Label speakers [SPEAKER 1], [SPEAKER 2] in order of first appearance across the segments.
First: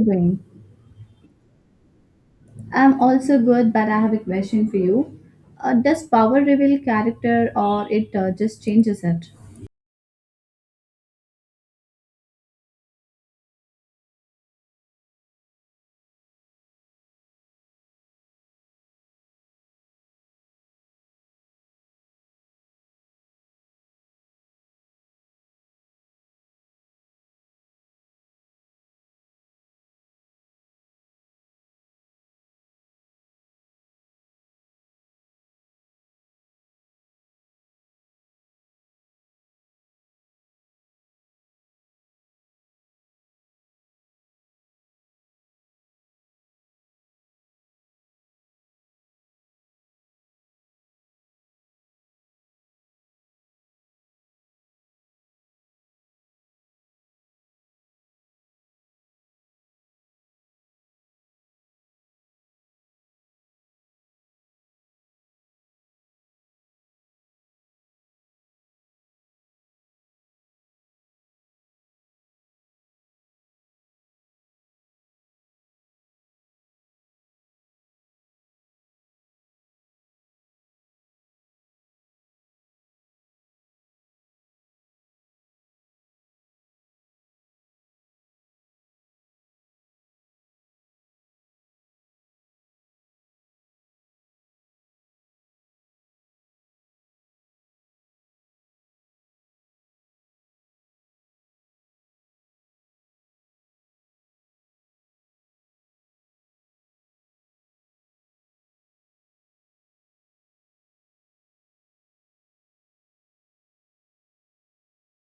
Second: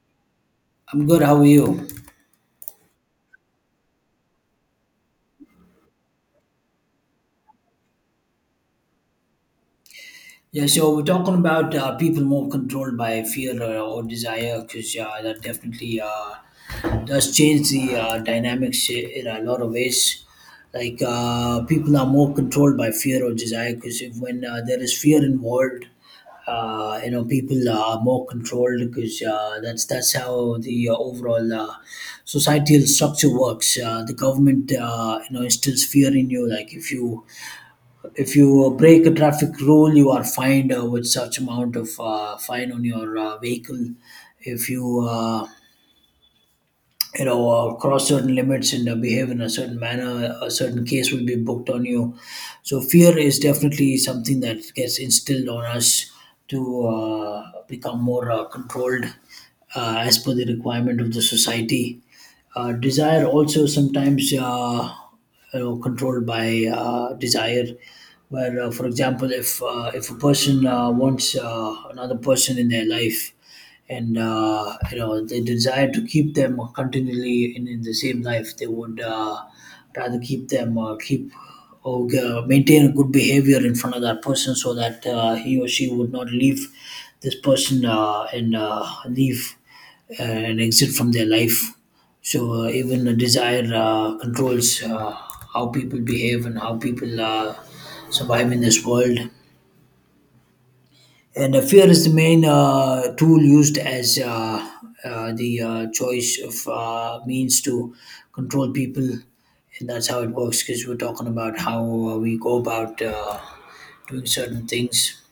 [SPEAKER 1] Doing?
[SPEAKER 2] I'm good. How are you?
[SPEAKER 1] I'm also good, but I have a question for you. Does power reveal character or it just changes it?
[SPEAKER 2] Yeah, so we're talking about people more controlled by fear or desire because yeah, that definitely does change the dynamics in a lot of ways. Like people are more controlled by fear or desire because if when there is fear involved, people are more controlled because that's how the overall societal structure works. The government, instills fear in you. Like if you if you break a traffic rule, you are fined with such amount of fine on your vehicle if you you know cross certain limits and behave in a certain manner, a certain case will be booked on you. So fear is definitely something that gets instilled on us to become more controlled as per the requirement of the society. Desire also sometimes controlled by desire, where for example if a person wants another person in their life and they desire to keep them continually in the same life, they would rather keep them keep or maintain a good behavior in front of that person so that he or she would not leave this person and leave and exit from their life. So even the desire controls how people behave and how people survive in this world. And fear is the main tool used as the choice of means to control people. And that's how it works because we're talking about how we go about doing certain things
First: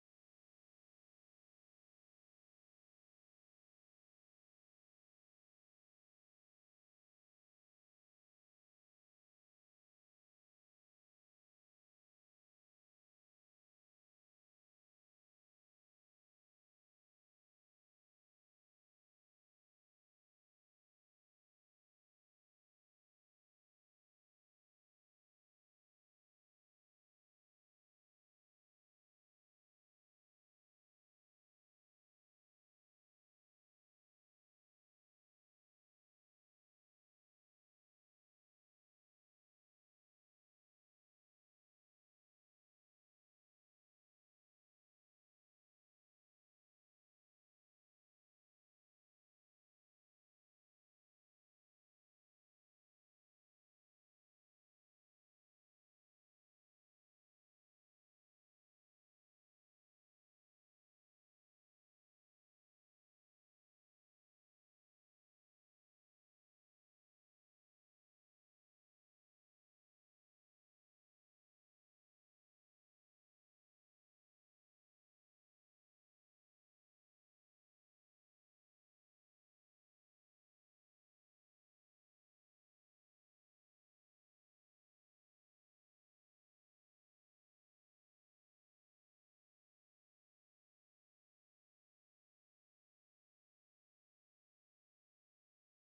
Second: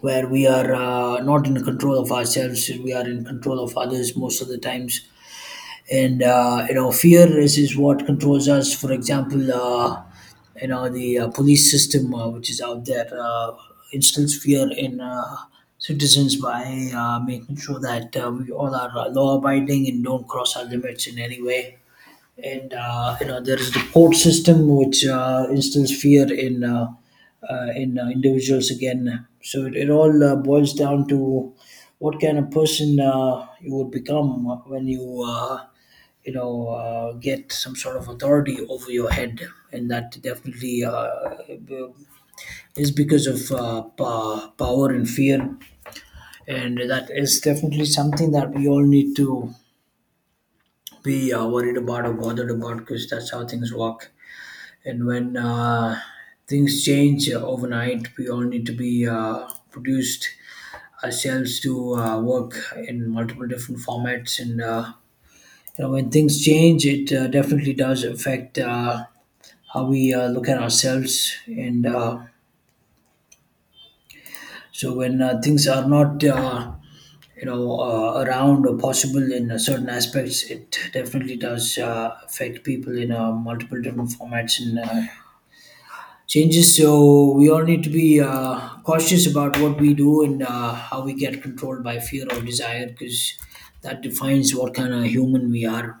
[SPEAKER 2] where we are not in control of ourselves, we are in control of others most of the times. And fear is what controls us. For example, the police system which is out there instills fear in citizens by making sure that we all are law abiding and don't cross our limits in any way. And there is the court system which instills fear in individuals again. So it all boils down to what kind of person you would become when you you know get some sort of authority over your head. And that definitely is because of power and fear, and that is definitely something that we all need to be worried about or bothered about because that's how things work. And when things change overnight, we all need to be produced ourselves to work in multiple different formats. And when things change, it definitely does affect how we look at ourselves. And so when things are not around or possible in certain aspects, it definitely does affect people in multiple different formats and changes. So we all need to be cautious about what we do and how we get controlled by fear or desire, because that defines what kind of human we are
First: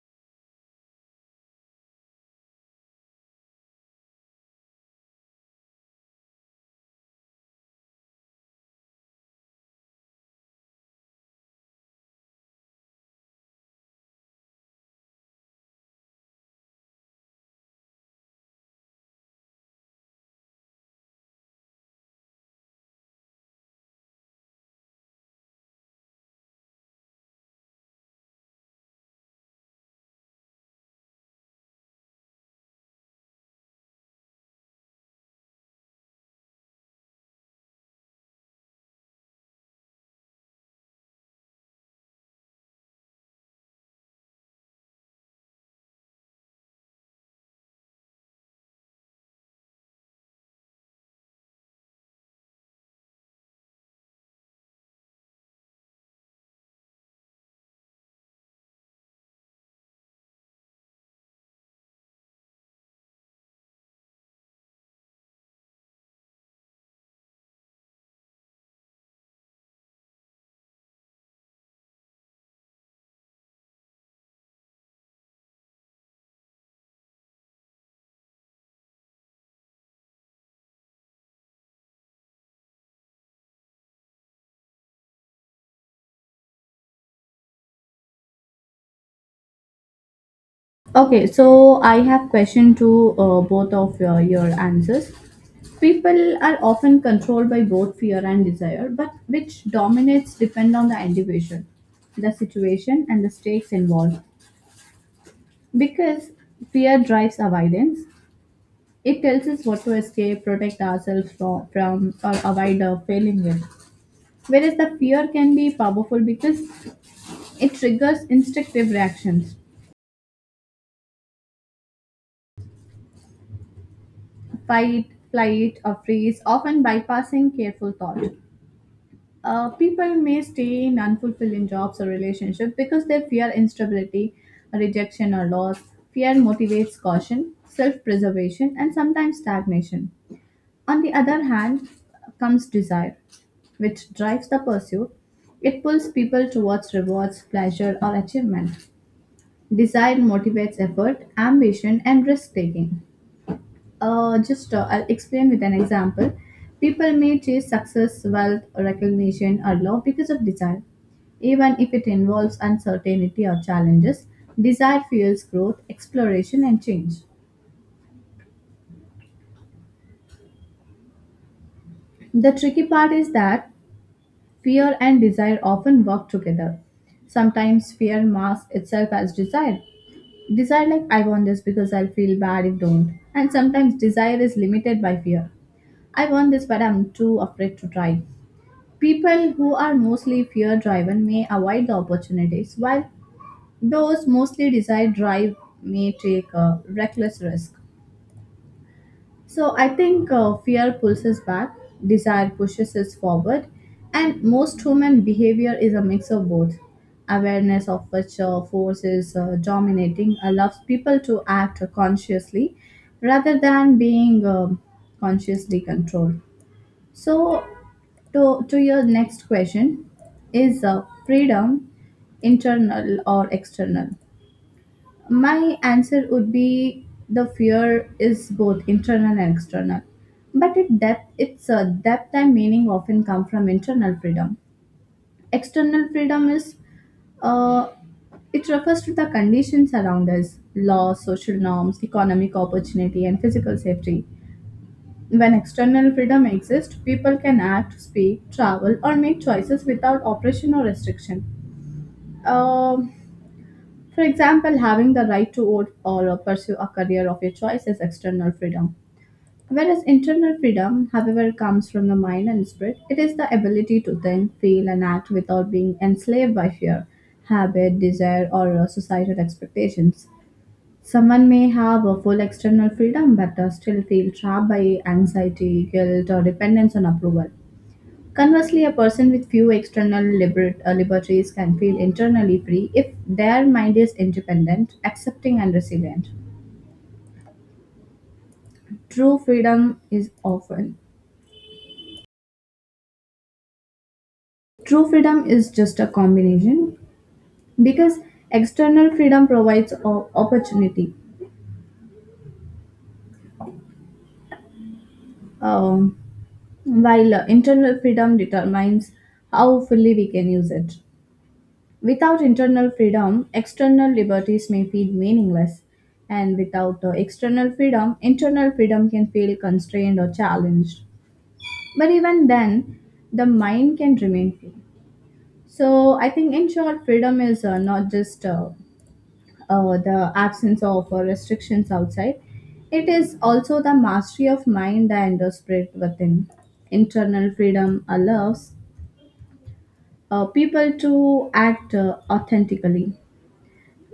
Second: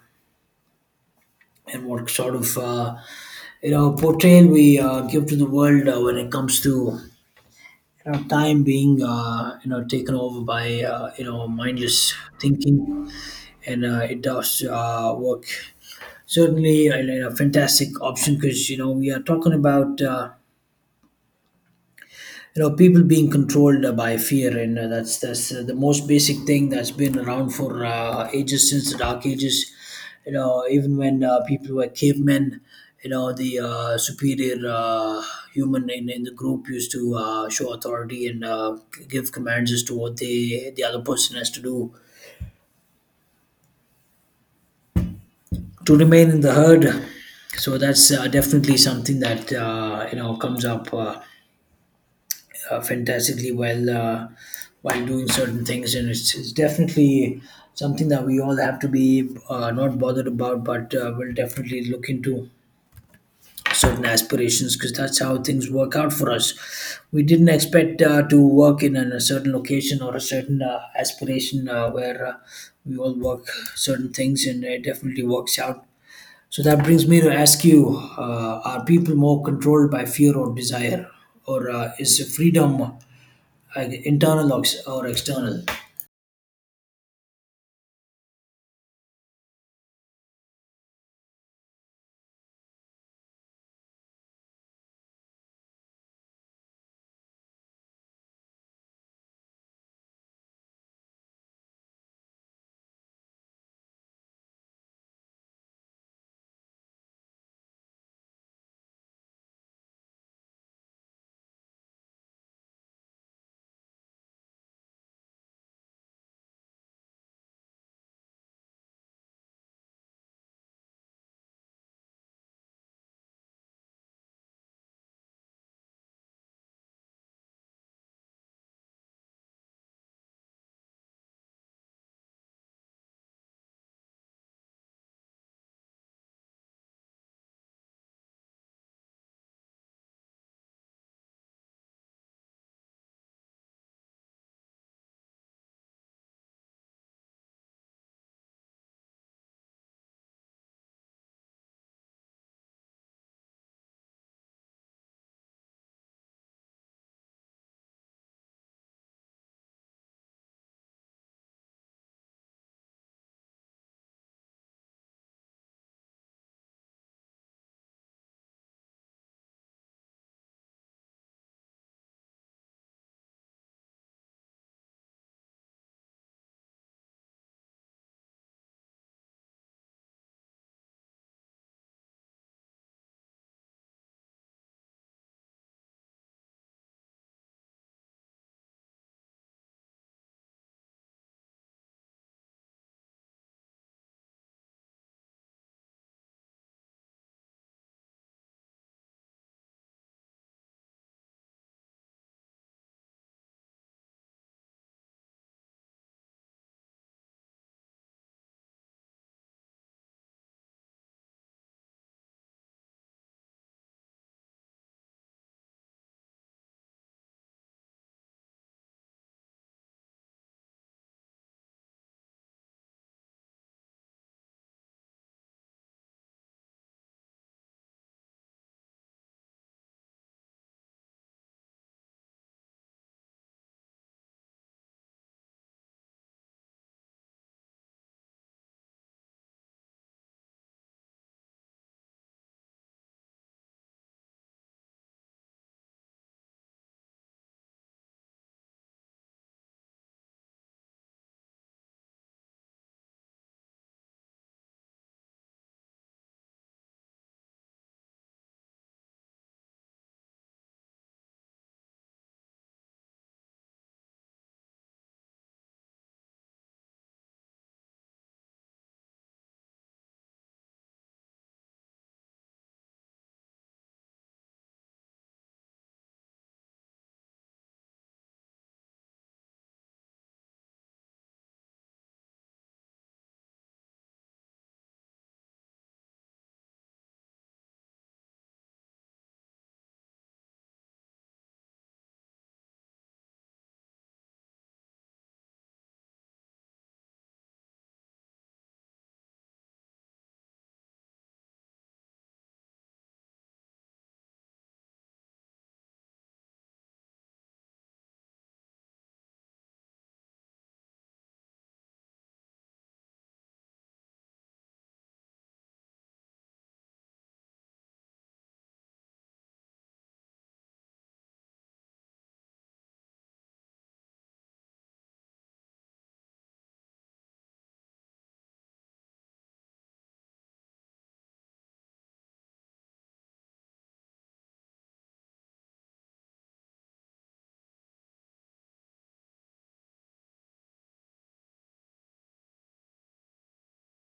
[SPEAKER 2] and what sort of portrayal we give to the world when it comes to time being taken over by mindless thinking. And it does work. Certainly, a fantastic option, because you know we are talking about. You know people being controlled by fear, and that's the most basic thing that's been around for ages since the dark ages. You know, even when people were cavemen, you know the superior human in the group used to show authority and give commands as to what the other person has to do to remain in the herd. So that's definitely something that comes up fantastically well while doing certain things, and it's definitely something that we all have to be not bothered about, but we'll definitely look into certain aspirations because that's how things work out for us. We didn't expect to work in a certain location or a certain aspiration where we all work certain things, and it definitely works out. So that brings me to ask you: are people more controlled by fear or desire, or is freedom? Like internal or external?
[SPEAKER 1] Okay, so I have question to both of your answers. People are often controlled by both fear and desire, but which dominates depend on the individual, the situation, and the stakes involved. Because fear drives avoidance, it tells us what to escape, protect ourselves from or avoid failing it. Whereas the fear can be powerful because it triggers instinctive reactions fight, flight, or freeze, often bypassing careful thought. People may stay in unfulfilling jobs or relationships because they fear instability, rejection, or loss. Fear motivates caution, self preservation, and sometimes stagnation. On the other hand, comes desire, which drives the pursuit. It pulls people towards rewards, pleasure, or achievement. Desire motivates effort, ambition, and risk taking. Just I'll explain with an example. People may chase success, wealth, recognition, or love because of desire. Even if it involves uncertainty or challenges, desire fuels growth, exploration, and change. The tricky part is that fear and desire often work together. Sometimes fear masks itself as desire. Desire, like, I want this because I'll feel bad if don't. And sometimes desire is limited by fear. I want this, but I'm too afraid to try. People who are mostly fear driven may avoid the opportunities, while those mostly desire drive may take a reckless risk. So I think fear pulls us back, desire pushes us forward, and most human behavior is a mix of both. Awareness of which force is dominating allows people to act consciously rather than being consciously controlled. So, to your next question is freedom internal or external? My answer would be the fear is both internal and external. But its depth and meaning often come from internal freedom. External freedom is uh, it refers to the conditions around us law, social norms, economic opportunity, and physical safety. When external freedom exists, people can act, speak, travel, or make choices without oppression or restriction. Um, for example, having the right to vote or pursue a career of your choice is external freedom. Whereas internal freedom, however, comes from the mind and spirit, it is the ability to think, feel, and act without being enslaved by fear, habit, desire, or societal expectations. Someone may have a full external freedom but still feel trapped by anxiety, guilt, or dependence on approval. Conversely, a person with few liberties can feel internally free if their mind is independent, accepting, and resilient. True freedom is often True freedom is just a combination because external freedom provides opportunity, um, while internal freedom determines how fully we can use it. Without internal freedom, external liberties may feel meaningless. And without external freedom, internal freedom can feel constrained or challenged. But even then, the mind can remain free. So, I think in short, freedom is not just the absence of restrictions outside, it is also the mastery of mind and the spirit within. Internal freedom allows people to act authentically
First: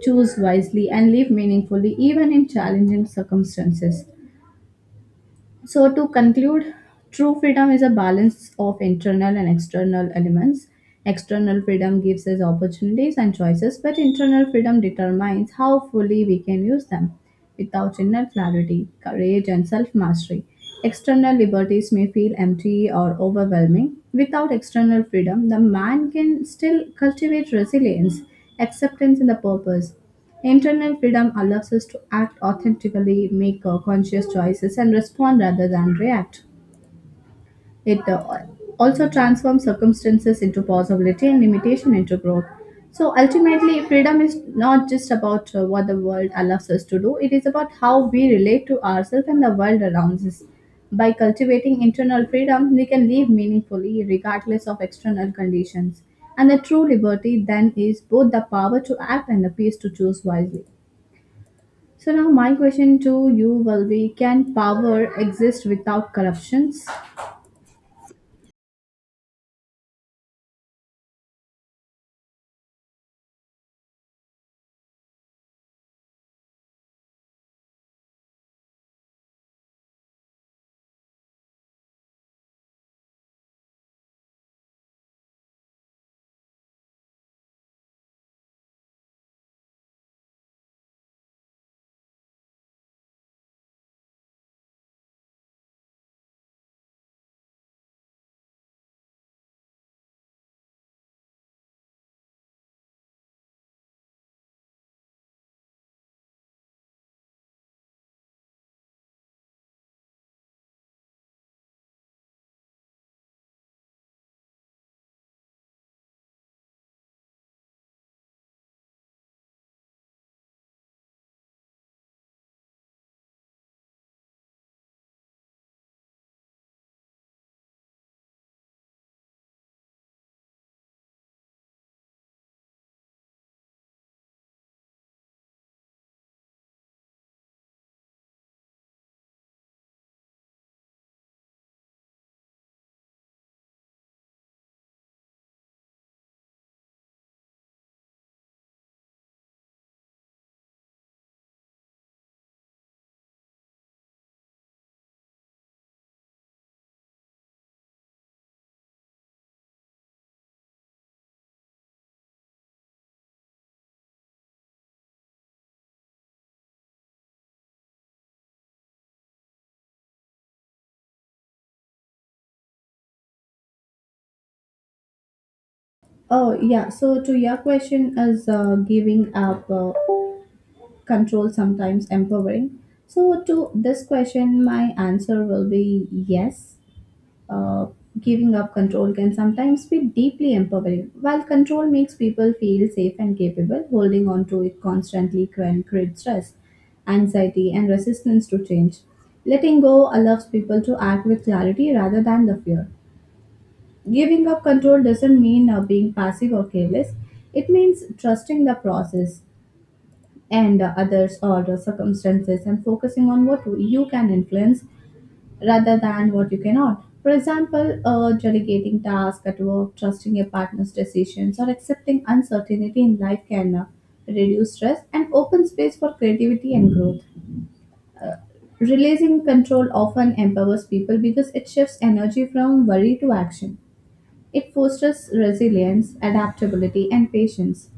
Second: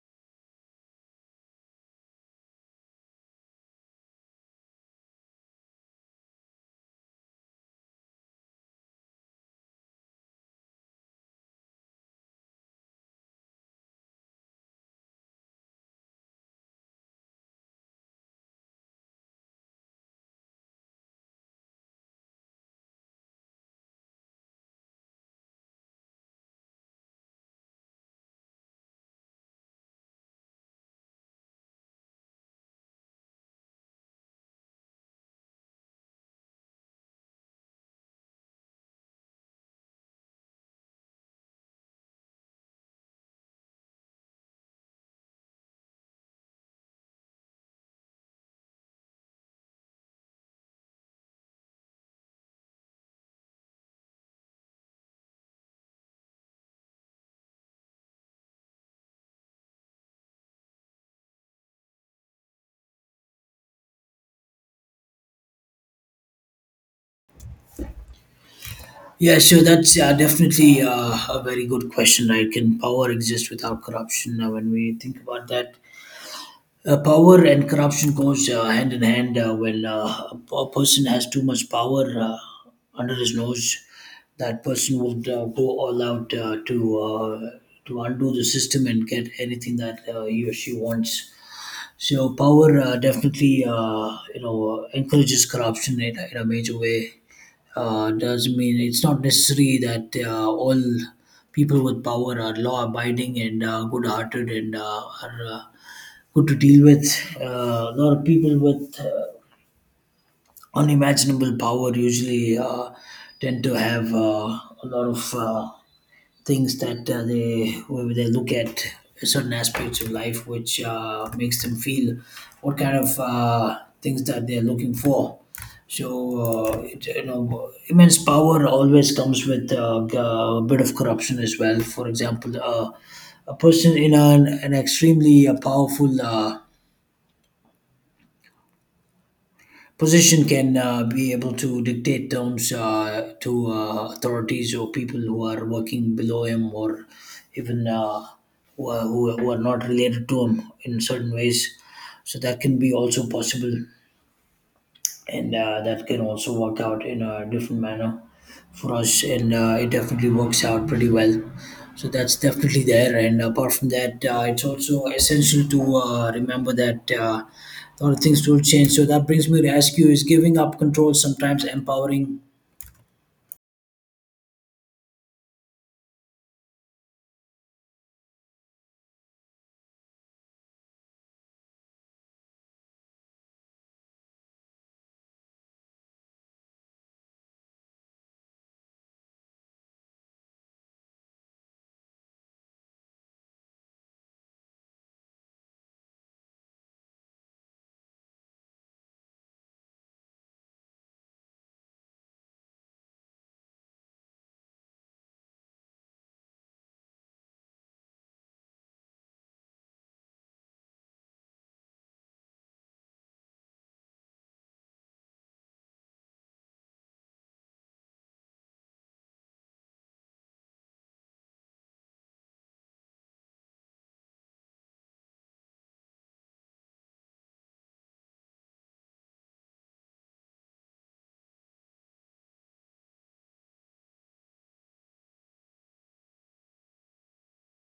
[SPEAKER 1] choose wisely, and live meaningfully even in challenging circumstances. So, to conclude, true freedom is a balance of internal and external elements. External freedom gives us opportunities and choices, but internal freedom determines how fully we can use them. Without inner clarity, courage, and self mastery, external liberties may feel empty or overwhelming. Without external freedom, the man can still cultivate resilience, acceptance, and the purpose. Internal freedom allows us to act authentically, make conscious choices, and respond rather than react. It also transforms circumstances into possibility and limitation into growth. So ultimately, freedom is not just about what the world allows us to do, it is about how we relate to ourselves and the world around us. By cultivating internal freedom, we can live meaningfully regardless of external conditions. And the true liberty then is both the power to act and the peace to choose wisely. So now my question to you will be can power exist without corruptions?
[SPEAKER 2] Yeah, so that's definitely a very good question, right? Can power exist without corruption? When we think about that, power and corruption goes hand in hand. When a person has too much power under his nose, that person would go all out to undo the system and get anything that he or she wants. So power definitely, encourages corruption in, in a major way. Does mean it's not necessary that all people with power are law-abiding and good-hearted and are good to deal with. A lot of people with unimaginable power usually tend to have a lot of things that they where they look at certain aspects of life, which makes them feel what kind of things that they're looking for. So it, you know, immense power always comes with a bit of corruption as well. For example, a person in an extremely powerful position can be able to dictate terms to authorities or people who are working below him or even who are not related to him in certain ways. So that can be also possible, and that can also work out in a different manner for us, and it definitely works out pretty well. So that's definitely there, and apart from that it's also essential to remember that a lot of things will change. So that brings me to ask you: is giving up control sometimes empowering?
[SPEAKER 1] Oh yeah, so to your question is giving up control sometimes empowering. So to this question my answer will be yes, uh, giving up control can sometimes be deeply empowering. While control makes people feel safe and capable, holding on to it constantly can create stress, anxiety, and resistance to change. Letting go allows people to act with clarity rather than the fear. Giving up control doesn't mean being passive or careless, it means trusting the process and others or the circumstances and focusing on what you can influence rather than what you cannot. For example, delegating tasks at work, trusting your partner's decisions, or accepting uncertainty in life can reduce stress and open space for creativity and growth. Releasing control often empowers people because it shifts energy from worry to action. It fosters resilience, adaptability, and patience.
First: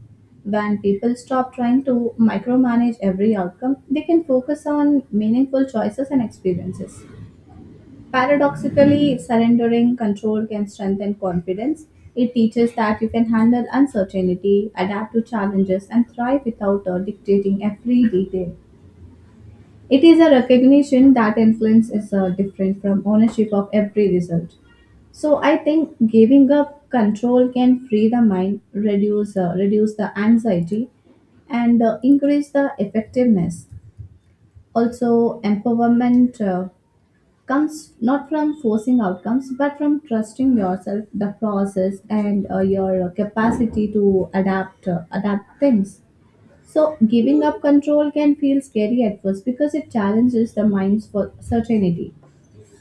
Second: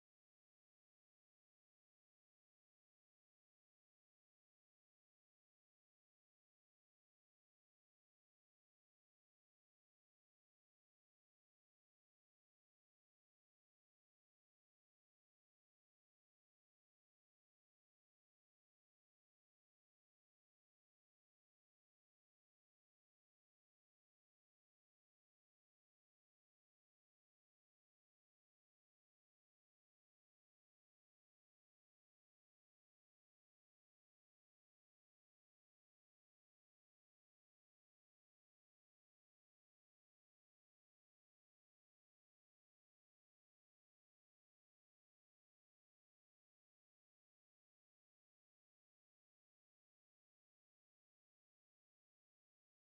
[SPEAKER 1] When people stop trying to micromanage every outcome, they can focus on meaningful choices and experiences. Paradoxically, surrendering control can strengthen confidence. It teaches that you can handle uncertainty, adapt to challenges, and thrive without dictating every detail. It is a recognition that influence is different from ownership of every result. So I think giving up control can free the mind, reduce the anxiety, and increase the effectiveness. Also, empowerment comes not from forcing outcomes but from trusting yourself the process and your capacity to adapt things. So giving up control can feel scary at first because it challenges the mind's for certainty.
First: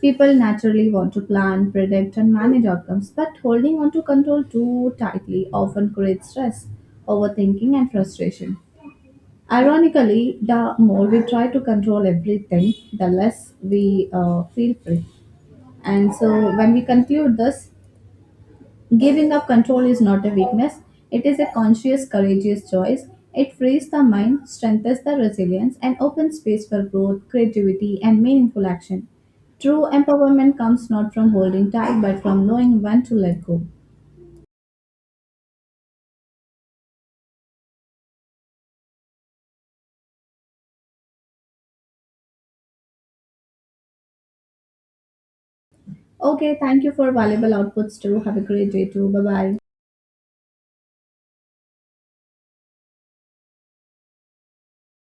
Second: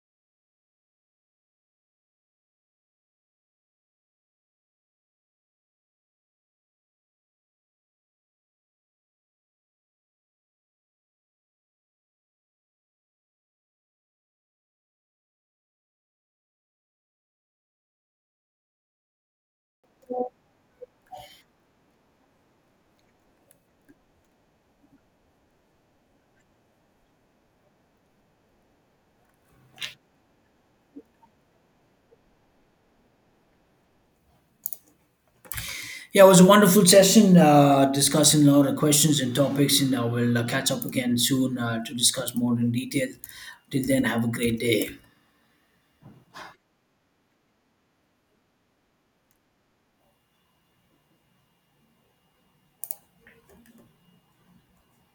[SPEAKER 1] People naturally want to plan predict and manage outcomes, but holding on to control too tightly often creates stress overthinking and frustration. Ironically the more we try to control everything the less we feel free. And so, when we conclude this, giving up control is not a weakness, it is a conscious, courageous choice. It frees the mind, strengthens the resilience, and opens space for growth, creativity, and meaningful action. True empowerment comes not from holding tight, but from knowing when to let go.
[SPEAKER 2] Yeah, it was a wonderful session discussing a lot of questions and topics, and we'll catch up again soon to discuss more in detail. Till then, have a great day.
[SPEAKER 1] Okay, thank you for valuable outputs too. Have a great day too. Bye bye.